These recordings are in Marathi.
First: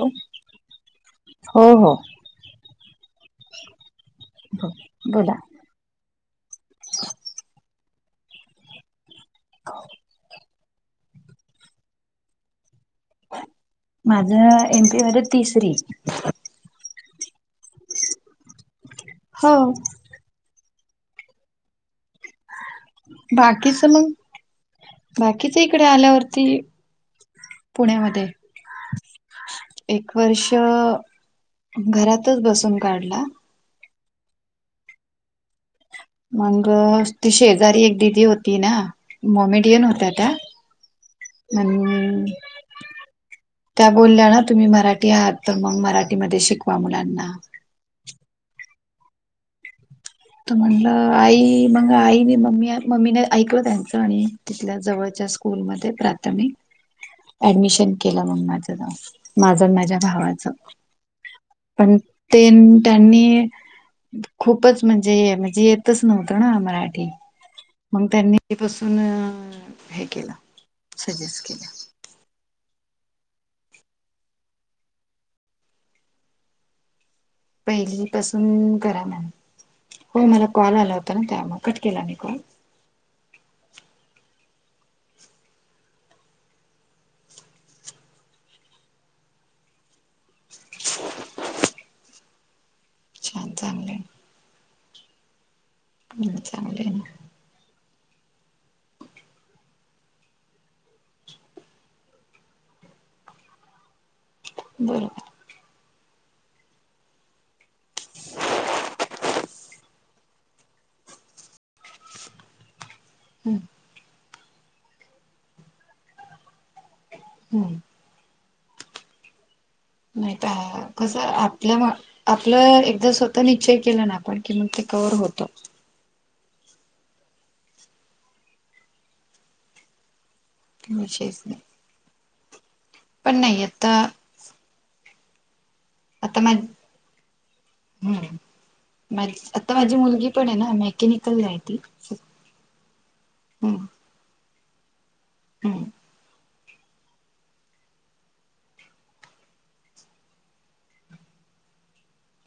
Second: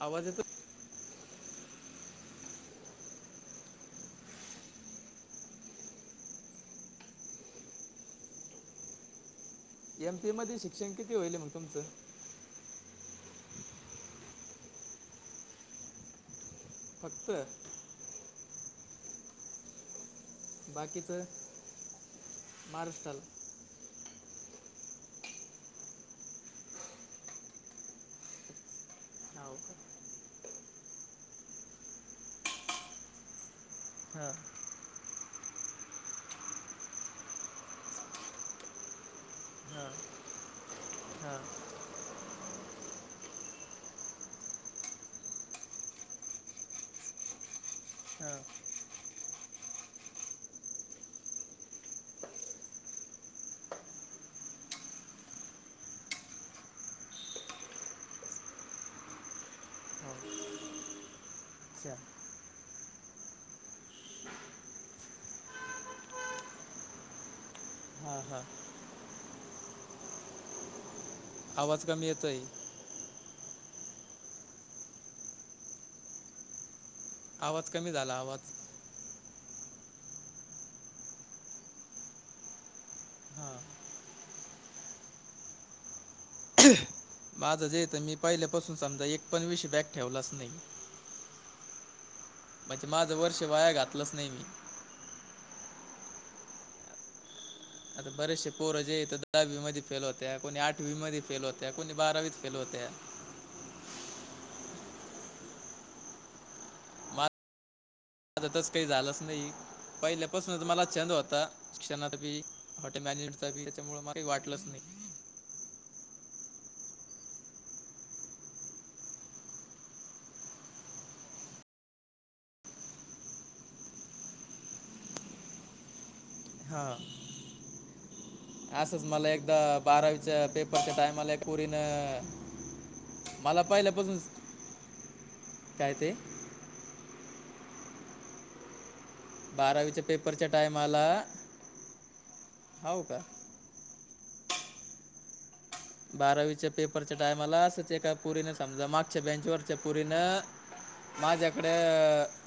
हो. आवाज येतो हो. हो. बोला. [inaudible] [inaudible] एम पी ए मध्ये शिक्षण किती होईल मग तुमचं? माझं एम पी ए वर तिसरी. फक्त हो. बाकीचं महाराष्ट्राला. बाकीच मग, बाकीच इकडे आल्यावरती. पुण्यामध्ये. हो का? एक वर्ष घरातच बसून काढला. हा. मंग ती शेजारी एक दिदी होती ना मोमोडियन हां होत्या त्या. हां म्हणं. त्या बोलल्या ना तुम्ही मराठी आहात तर, मग मराठीमध्ये शिकवा मुलांना. हां तो म्हणला, आई मग आईने मम्मी मम्मीने ऐकलं त्यांचं आणि तिथल्या जवळच्या स्कूलमध्ये प्राथमिक. ऍडमिशन केलं मग माझं जाऊन माझं अन माझ्या हो. भावाचं. अच्छा. पण ते त्यांनी खूपच म्हणजे म्हणजे, येतच नव्हतं ना मराठी. मग हां त्यांनी हां आधी पासून हे केलं. सजेस्ट केलं आवाज कमी येतोय. आवाज कमी पहिली झाला आवाज पासून करा मॅम. हो मला कॉल आला होता ना, त्यामुळे कट केला मी कॉल. हां माझं जेे येतं मी पहिल्यापासून समजा एक पण विषय बॅक ठेवलाच नाही. [inaudible] म्हणजे, माझं वर्ष छान वाया चांगले घातलंच नाही मी. हमं चांगले आहे ना. आता बरेचसे पोर इथं तर दहावी मध्ये फेल होत, कोणी आठवी मध्ये फेल होत, कोणी बारावीत फेल होत. बरोबर. मा आता तस काही झालंच नाही. तसं मला छंद होता शिक्षणात बी हॉटेल मॅनेजमेंटचा त्याच्यामुळे मला काही वाटलंच नाही. हम्म. निताह कसं आपल्या आपलं एकदा स्वतः निश्चय केला ना आपण की मग ते कव्हर होत. हा. असंच मला एकदा बारावीच्या पेपरच्या टाइमाला विषयच एक नाही पोरीनं. पण मला नाही आता पाहिल्यापासूनच काय ते? आता माझी हमं. [unintelligible] आता माझी बारावीच्या मुलगी पेपरच्या पण आहे ना टायमाला मेकॅनिकलला आहे ती. हो का हम्म. बारावीच्या पेपरच्या टायमाला असंच, एका पोरीने समजा मागच्या बेंचवरच्या पोरीनं माझ्याकडे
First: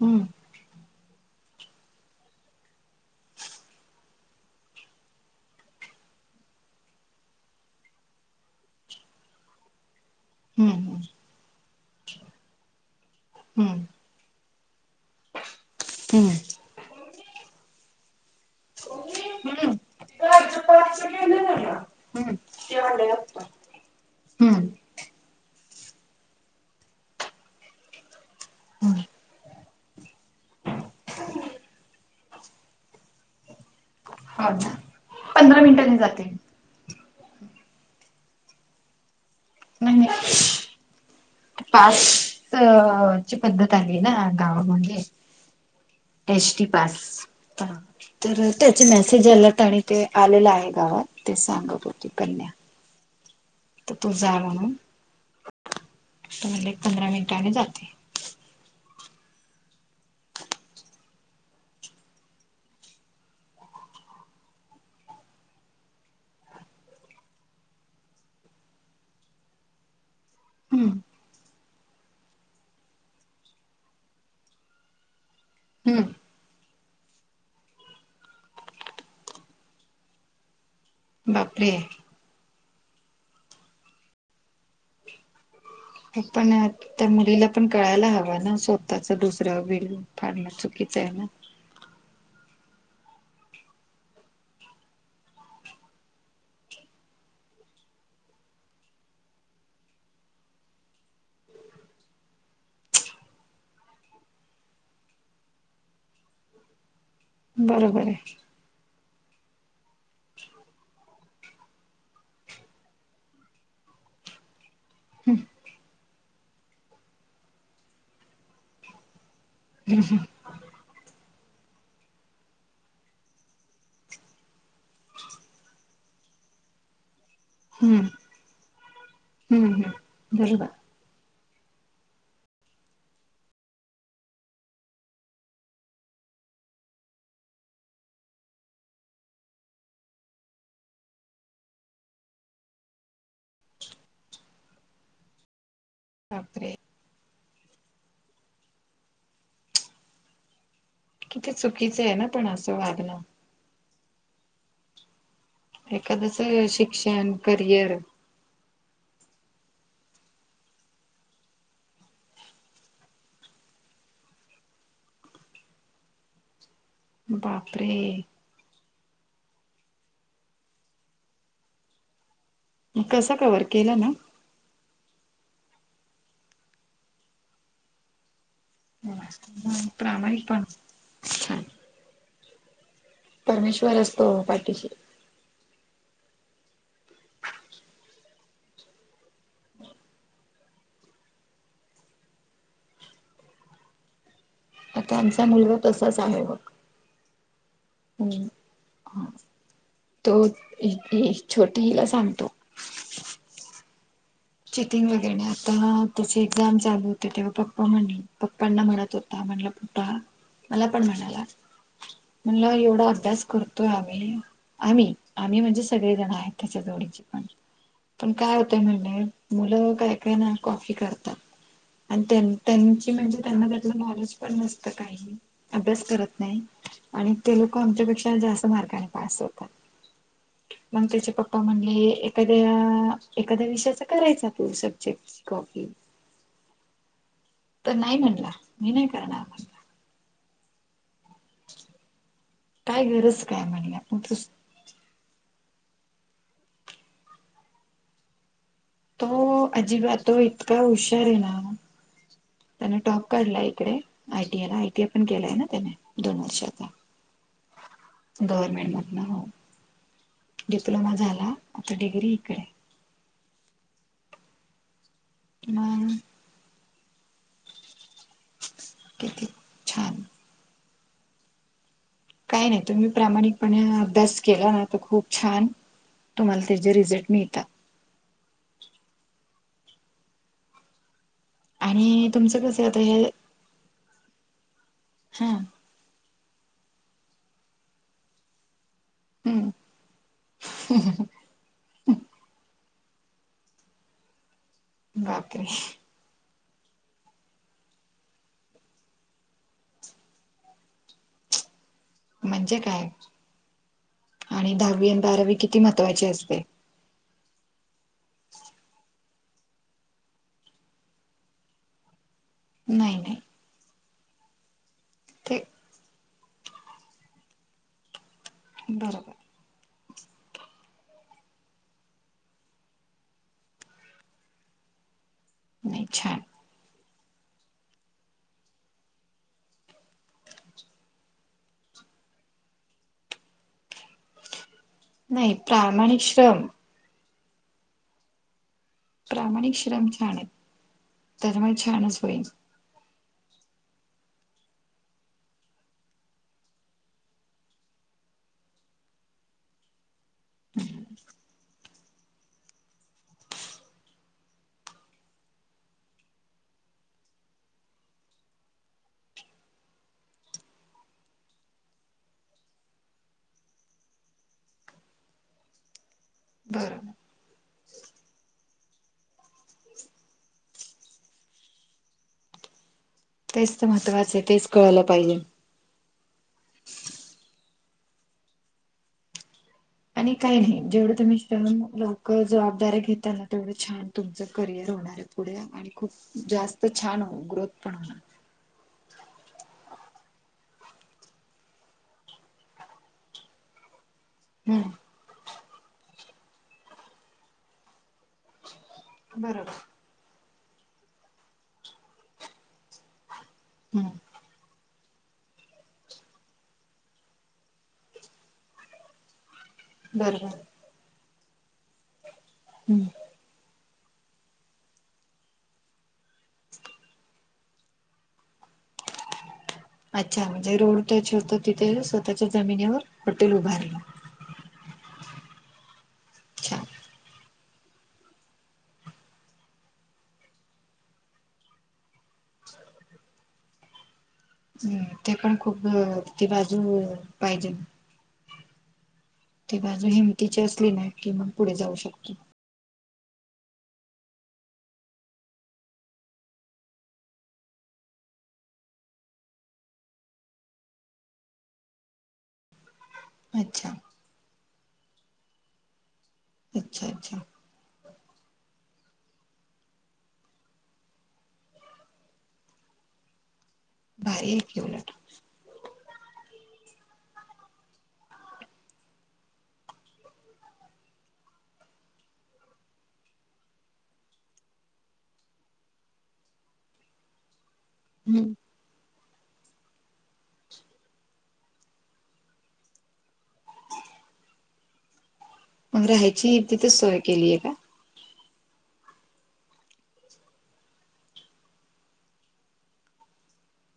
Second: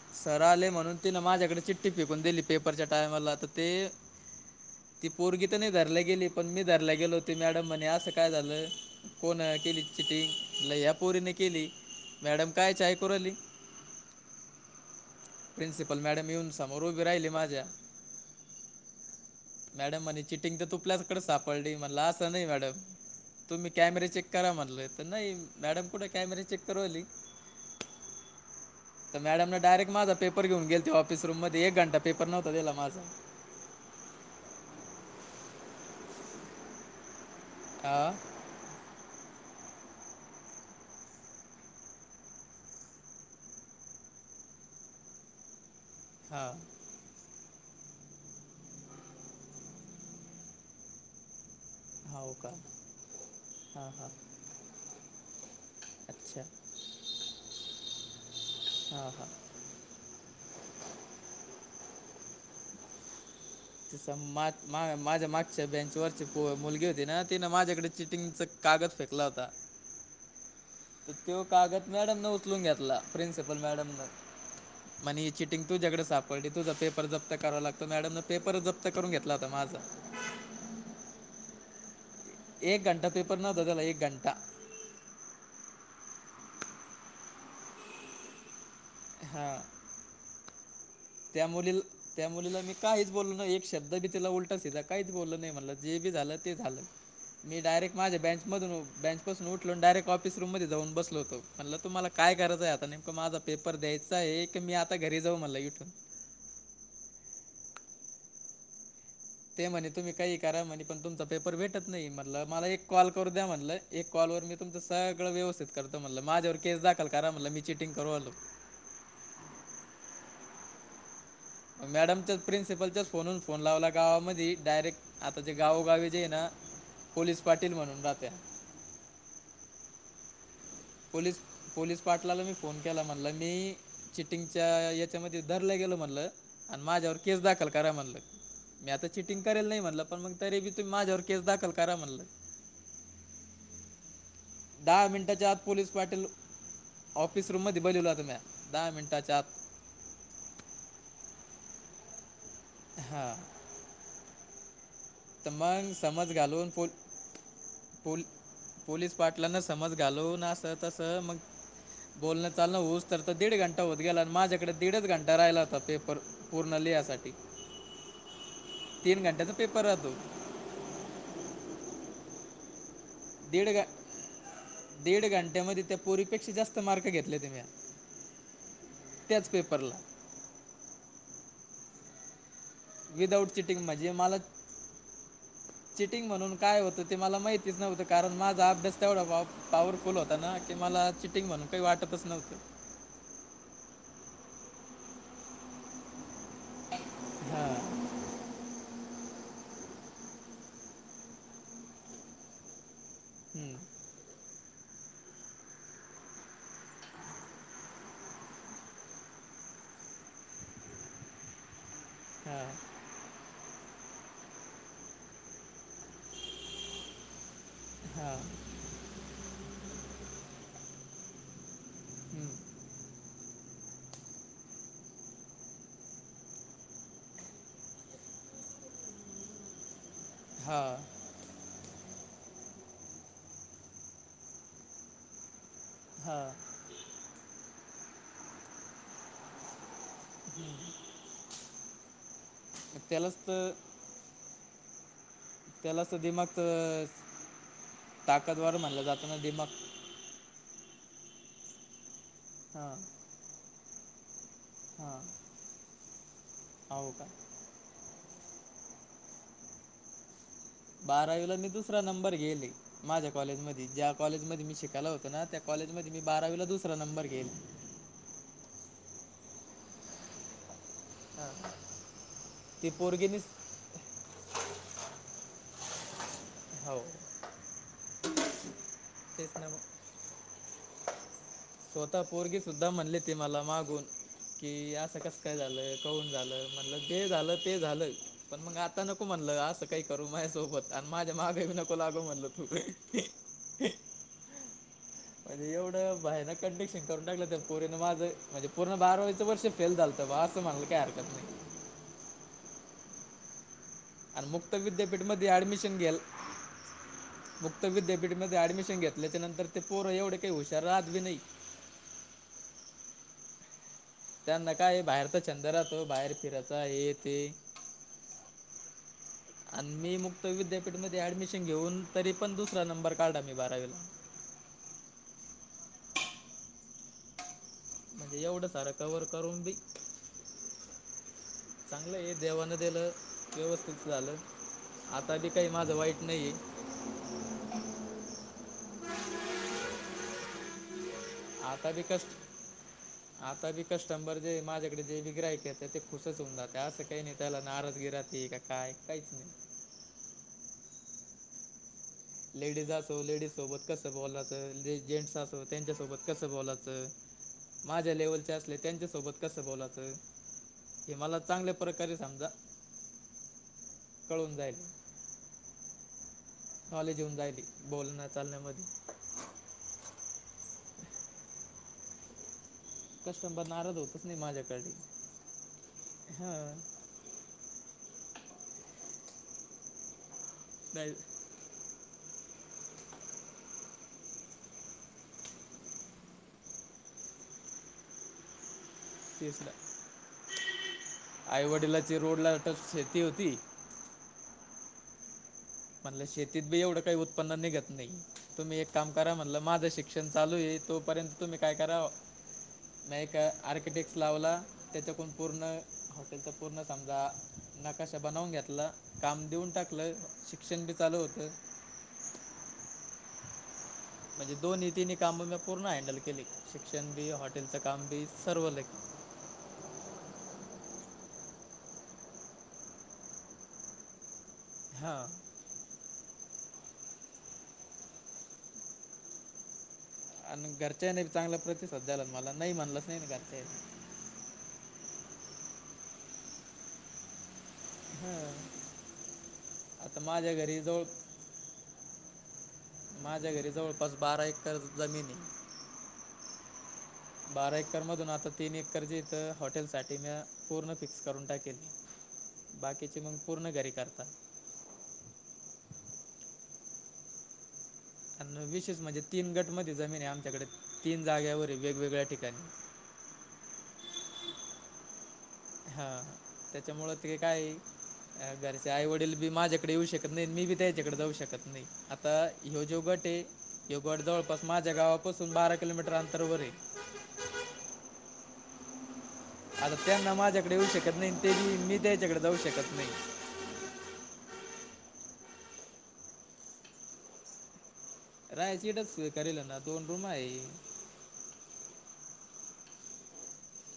हम्म सर आले म्हणून तिनं माझ्याकडे चिठ्ठी फेकून दिली पेपरच्या टायमाला तर ते ती पोरगी तर नाही धरल्या गेली पण, मी धरला गेलों ती मॅडम म्हणे अस काय झालं, कोनं केलीती चिट्टी लय हम्म याप. पोरीने केली मॅडम काय ची ऐकू राहिली. हम्म प्रिन्सिपल हम्म मॅडम येऊन समोर उभी राहिली माझ्या. मॅडम म्हणे, चिटिंग तर तुपल्याचकडे सापडली म्हणला असं नाही मॅडम. मी कॅमेरा चेक करा हम्म म्हटलं, तर नाही मॅडम कुठ कॅमेरा चेक करु राहिली हम्म तर मॅडमने डायरेक्ट माझा पेपर घेऊन गेल ते, ऑफिस रूम मध्ये एक घंटा पेपर नव्हता दिला माझा. हो पंधरा मिनिटांनी जाते. हा. नाही. पास ची पद्धत आली आहे ना गावामध्ये. हां एस. टी. पास. का हा तर त्याचे मेसेज याला ताणी ते आलेलं आहे गावात ते सांग पण. हाव का. हां तर हां तू जा म्हणून. अच्छा तुम्हाले एक पंधरा मिनिटाने जाते. हा हा. तिस मा माझ्या मागच्या बेंचवरची पो मुलगी होती ना तिनं माझ्याकडे चिटिंगच कागद फेकला होता. हम्म. तर तो कागद मॅडमनें उचलून घेतला प्रिन्सिपल मॅडमने. म्हणे ही चिटिंग तुझ्याकडे हम्म सापडली तुझं पेप पेपर जप्त करावा लागतो मॅडमने पेपर जप्त करून घेतला होता माझा. बापरे! एक घंटा पेपर नव्हतं त्याला एक घंटा. पण, त्या मुलीला पण कळायला हवा ना स्वतःच दुसऱ्यावर बिल. फाडणं चुकीचं आहे ना. त्यामुळील. त्या मुलीला मी काहीच बोललो नाही एक शब्द बी तिला उलट सीधा काहीच बोललो नाही म्हणलं जे बी झालं ते झालं. मी डायरेक्ट माझा बेंच मधून बेंचपासून उठलो आन डायरेक्ट ऑफिस रूम मधून जाऊन बसलो होतो. म्हणलं तुम्हाला काय करायचं आहे आता नेमकं माझा पेपर द्यायचा आहे की मी आता घरी जाऊ म्हणला इठून. बरोबर आहे. ते म्हणे तुम्ही काही करा म्हणे पण तुमचा पेपर भेटत नाही. म्हटलं मला एक कॉल करू द्या म्हणलं एक कॉलवर मी तुमचं सगळं व्यवस्थित करतो म्हटलं, माझ्यावर केस दाखल करा म्हटलं मी चिटिंग करू आलो. हम्म हम्म. मॅडमच्या प्रिन्सिपलच्याच फोनून फोन लावला गावामधी डायरेक्ट आता जे गावोगावी जे आहे ना पोलीस पाटील म्हणून हम्म राहत्या. हम्म हम्म दालं बा. पोलीस, पोलीस पाटलाला मी फोन केला म्हणलं, मी चिटिंगच्या याच्यामध्ये धरलं गेलं म्हणलं आणि माझ्यावर केस दाखल करा म्हणलं. मी आता चिटिंग करेल नाही म्हणलं पण मग तरी बी तुमी माझ्यावर केस दाखल करा म्हणलं दहा मिनिटांच्या आत पोलीस पाटील बापरे. ऑफिस रूम मध्ये बोलल्या तुम्या दहा मिनटाच्या आत. किती चुकीचं आहे ना पण असं वादणं. हां तर मंग समज एखादस घालून फुल शिक्षण करिअर फुल पोलीस पाटलान समज घालवून असं तसं मग बोलणं चालंण होऊस तर दीड घंटा होत गेला माझ्याकडे दीडच घंटा राहिला होता पेपर. पूर्ण लिहायसा बापरे! तीन घंट्याचा पेपर राहतो. कसं कव्हर दीड घ केला ना? दीड घंट्यामध्ये त्या पोरीपेक्षा जास्त मार्क घेतले ते मी. हा त्याच मग पेपरला प्रामाणिकपणा छान. विदाउट चिटिंग परमेश्वर म्हणजे असतो मला पाठीशी चिटिंग म्हणून काय होतं ते मला माहितीच नव्हतं. कारण माझा अभ्यास तेवढा भा पॉवरफुल होता ना की मला चिटिंग म्हणून काही वाटतच नव्हतं. तर त्यांच्या मुलगा तसाच आहे बघ. हा. हम्म खाच तो ही छोटी हिला सांगतो. हम्म. चेकिंग वगैरे आता ना त्याची एक्झाम चालू होते तेव्हा पप्पा म्हणले पप्पांना म्हणत होते. ता म्हणलं फुट्टा मला पण म्हणाला म्हणलं एवढा अभ्यास कर. तो आम्ही आम्ही आम्ही म्हणजे सगळे जण आहेत त्याच्या जोडीचे पण पण हां काय होत ते [unintelligible] मुलं काय काय ना कॉफी करतात. आणि त्यांची म्हणजे, त्यांना त्यातलं नॉलेज पण नसत काही अभ्यास करत नाही. आणि ते लोक आमच्यापेक्षा जास्त मार्काने पास होतात. हां हां मग त्याचे पप्पा म्हणले, एखाद्या एखाद्या विषयाचा करायचा तू सब्जेक्टची कॉपी. हा. तर नाही म्हंटला, मी नाही करणार. हम्म. काय मग त्यालाच गरज काय तर म्हणल्या. [unintelligible] त्यालाच तर [unintelligible] ताकद वार म्हणलंय. तो अजिबात तो इतका हुशार आहे ना, हां त्यानं टॉप पडलाय इकडे आयटीयाला आयटीया पण केलाय ना त्याने दोन वर्षाच. हाव का? गव्हर्मेंटमधन हो. डिप्लोमा झाला बारावीला मी आता दुसरा डिग्री नंबर इकडे. घेले माझ्या कॉलेजमध्ये ज्या कॉलेजमध्ये मी शिकायला होतो ना, त्या मग कॉलेजमध्ये मी बारावीला दुसरा नंबर घेईल. किती? छान हा. काय नाय. तुम्ही प्रामाणिकपणे अभ्यास केला ना, तर खूप छान तुम्हाला त्याचे हो रिझल्ट मिळतात. तेच ना मग स्वतः आणि पोरगी तुमचं कसं सुद्धा आता म्हणली हे ती मला मागून, की असं कसं हा काय झालं. काहून झालं. म्हटलं जे झालं ते झालं. पण मग आता नको म्हणलं असं हम्म काही करू माझ्या सोबत आणि माझ्या माग बी नको लागु म्हणलं तु. बापरे आणि एवढं भयानक. कंडिशन करून टाकलं पोरीनं माझं म्हणजे, पूर्ण बारावीचा वर्ष फेल झालतं माझं असं म्हणायला काय हरकत नाही. म्हणजे काय आणि मुक्त दहावी आणि विद्यापीठमध्ये बारावी किती ॲडमिशन घेल महत्त्वाची असते. मुक्त विद्यापीठमध्ये ऍडमिशन घेतल्याच्या नंतर, ते ते पोरं एवढे हुशार भी काय राहत नाही. नाही नाही. त्यांना काही बाहेरचा ते छंद राहतो. बाहेर फिरचा हे ते. बरोबर. आणि मी मुक्त विद्यापीठमध्ये ऍडमिशन घेऊन, तरी पण दुसरा नंबर काढला मी बारावीला. नाही छान. म्हणजे एवढं सार कवर करून बी चांगलं हाय देवानं दिलं व्यवस्थित झालं. आता बी नाही काय माझं प्रामाणिक वाईट नाहीये. श्रम प्रामाणिक श्रम छान हायतं. आता बी कष्ट आता बी कस्टमबर जे माझ्याकडे जे बी ग्राहक येत, ते खुशच होऊन जातं. असं काही नाही त्याला नाराजगी राहते, का काय काहिच नाही. हम्म. लेडीज असो लेडीज सोबत कसं बोलाच. जेंट्स असो त्यांच्यासोबत कसं बोलाच. माझ्या लेव्हलचे असले, त्यांच्यासोबत कसं बोलाच. ते मला चांगल्या प्रकारे समजा, कळून जाईल. बरोबर नॉलेज येऊन जायली, बोलण्या चालण्यामध्ये. कस्टमर तेच तर नाराज महत्त्वाचं आहे, तेच कळलं पाहिजे. हो. आणि काही नाही, जेवढं तुम्ही. त्यामुळं लवकर जबाबदाऱ्या घेताना तेवढ छान तुमचं करियर होणार आहे पुढे. [unintelligible] आणि खूप जास्त छान ग्रोथ पण होणार. तेच ना, आई वडिलाची रोडला टच शेती होती. हम्म. म्हणलं शेतीत बी एवढं काही उत्पन्न निघत नाही, तुम्ही एक काम करा म्हणलं बरोबर माझं शि शिक्षण चालू आहे, तोपर्यंत तुम्ही काय करा मै एक आर्किटेक्ट हम्म लावला. त्याच्याकून पूर्ण हॉटेलचं पूर्ण समजा नाकाशा बनवून घेतला, काम देऊन टाकलं बरोबर शिक्षण बी चालू होतं. हम्म. म्हणजे दोन्ही तिन्ही काम मी पूर्ण हँडल केले, शिक्षण बी हॉटेलचं काम बी सर्व लेक. अच्छा म्हणजे, रोड टच होत तिथे स्वतःच्या जमिनीवर हॉटेल उभारलं. हां. अच्छा. आणि घरच्यांनी ही नाही चांगला प्रतिसाद द्यायलात, मला नाही म्हणलंच नाही ना घरच्यानी. हम्म ते पण खूप, ती बाजू पाहिजे. हां ती बाजू आता माझ्या हिंमतीची घरी असली जवळ ना, कि मग पुढे जाऊ शकतो. माझ्या घरी जवळपास बारा एकर जमीन आहे. बारा एकरमधून आता तीन एकर चा, इथं हॉटेलसाठी मी पूर्ण फिक्स करून टाकेल. बाकीचे मग, पूर्ण घरी अच्छा करतात. अच्छा अच्छा. आणि विशेष म्हणजे तीन गटमध्ये जमीन आहे, आमच्याकडे तीन जागेवर वेगवेगळ्या ठिकाणी. भारी हाय की उलट. हां.. तेच्यामुळ ते कायं, घरचे आई वडील बी माझ्याकडे येऊ शकत नाही, मी बी त्यांच्याकडे जाऊ शकत नाही. आता ह्यो जो गट ये. ह्यो गड जवळपास माझ्या गावापासून बारा किलोमीटर अंतर वर ये. हम्म. आता त्यांना माझ्याकडे येऊ शकत नाही, ते मी त्यांच्याकडे जाऊ शकत नाही. मग राहायची, तिथेच सोय केलीय का. राहायची इथंच सोय करेल ना, दोन रूमा आहे.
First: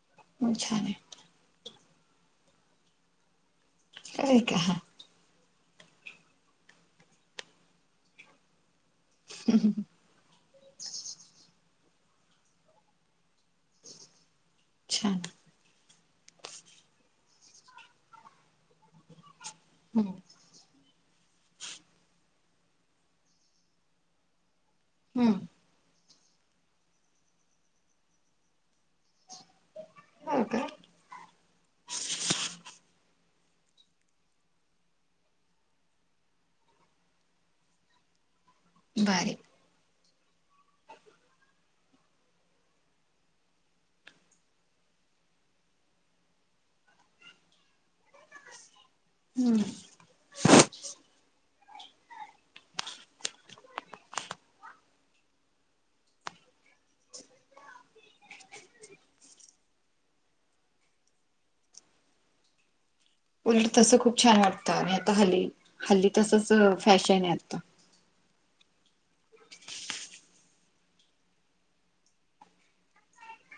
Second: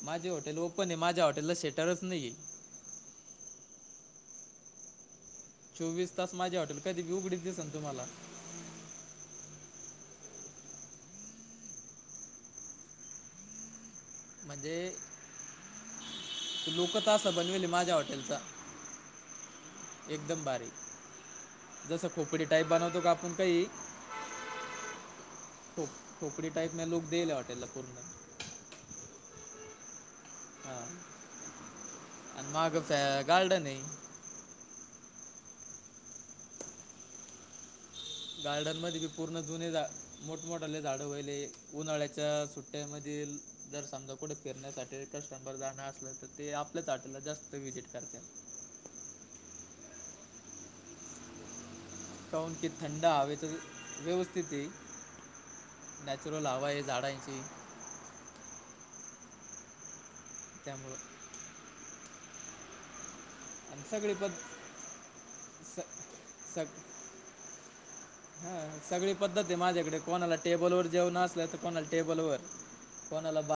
माझे मग हॉटेल छान ओपन आहे, माझ्या हॉटेला शेटरच नाहीे. काय का चोवीस तास माझी हॉटेल, कधी बी उघडीच दिसन तुम्हाला. हम् हम. म्हणजे, छान लूकच असा बनविला माझ्या हॉटेलचा. हम्म एकदम भारी. जसं खोपडी टाईप बनवतो, का आपण काही. हम्म. खोप-खोपडी टाईपन लूक देईले हॉटेलला पूर्ण. हो कां. हां. आणि मागचं गार्डन ये. गार्डन मध्ये, भारी पूर्ण जुने झा मोठ मोठाले झाडं वहिले, उन्हाळ्याच्या सुट्ट्या मधील. जर समजा कुठे फिरण्यासाठी कस्टमर जाणार असलं, तर ते आपल्याच हॉटेला जास्त व्हिजिट करतात ‌. हम्म. काऊन की थंड हवेच व्यवस्थित हे. नॅचरल हवा आहे झाडांची. त्यामुळं, उलट आणि तस सगळी खूप पद छान वाटतं आणि आता हल्ली स हल्ली तसच फॅशन आहे आता. हा सगळी पद्धत हाय माझ्याकडे. कोणाला टेबलवर जेवण असलं, तर कोणाला टेबलवर कोणाला बा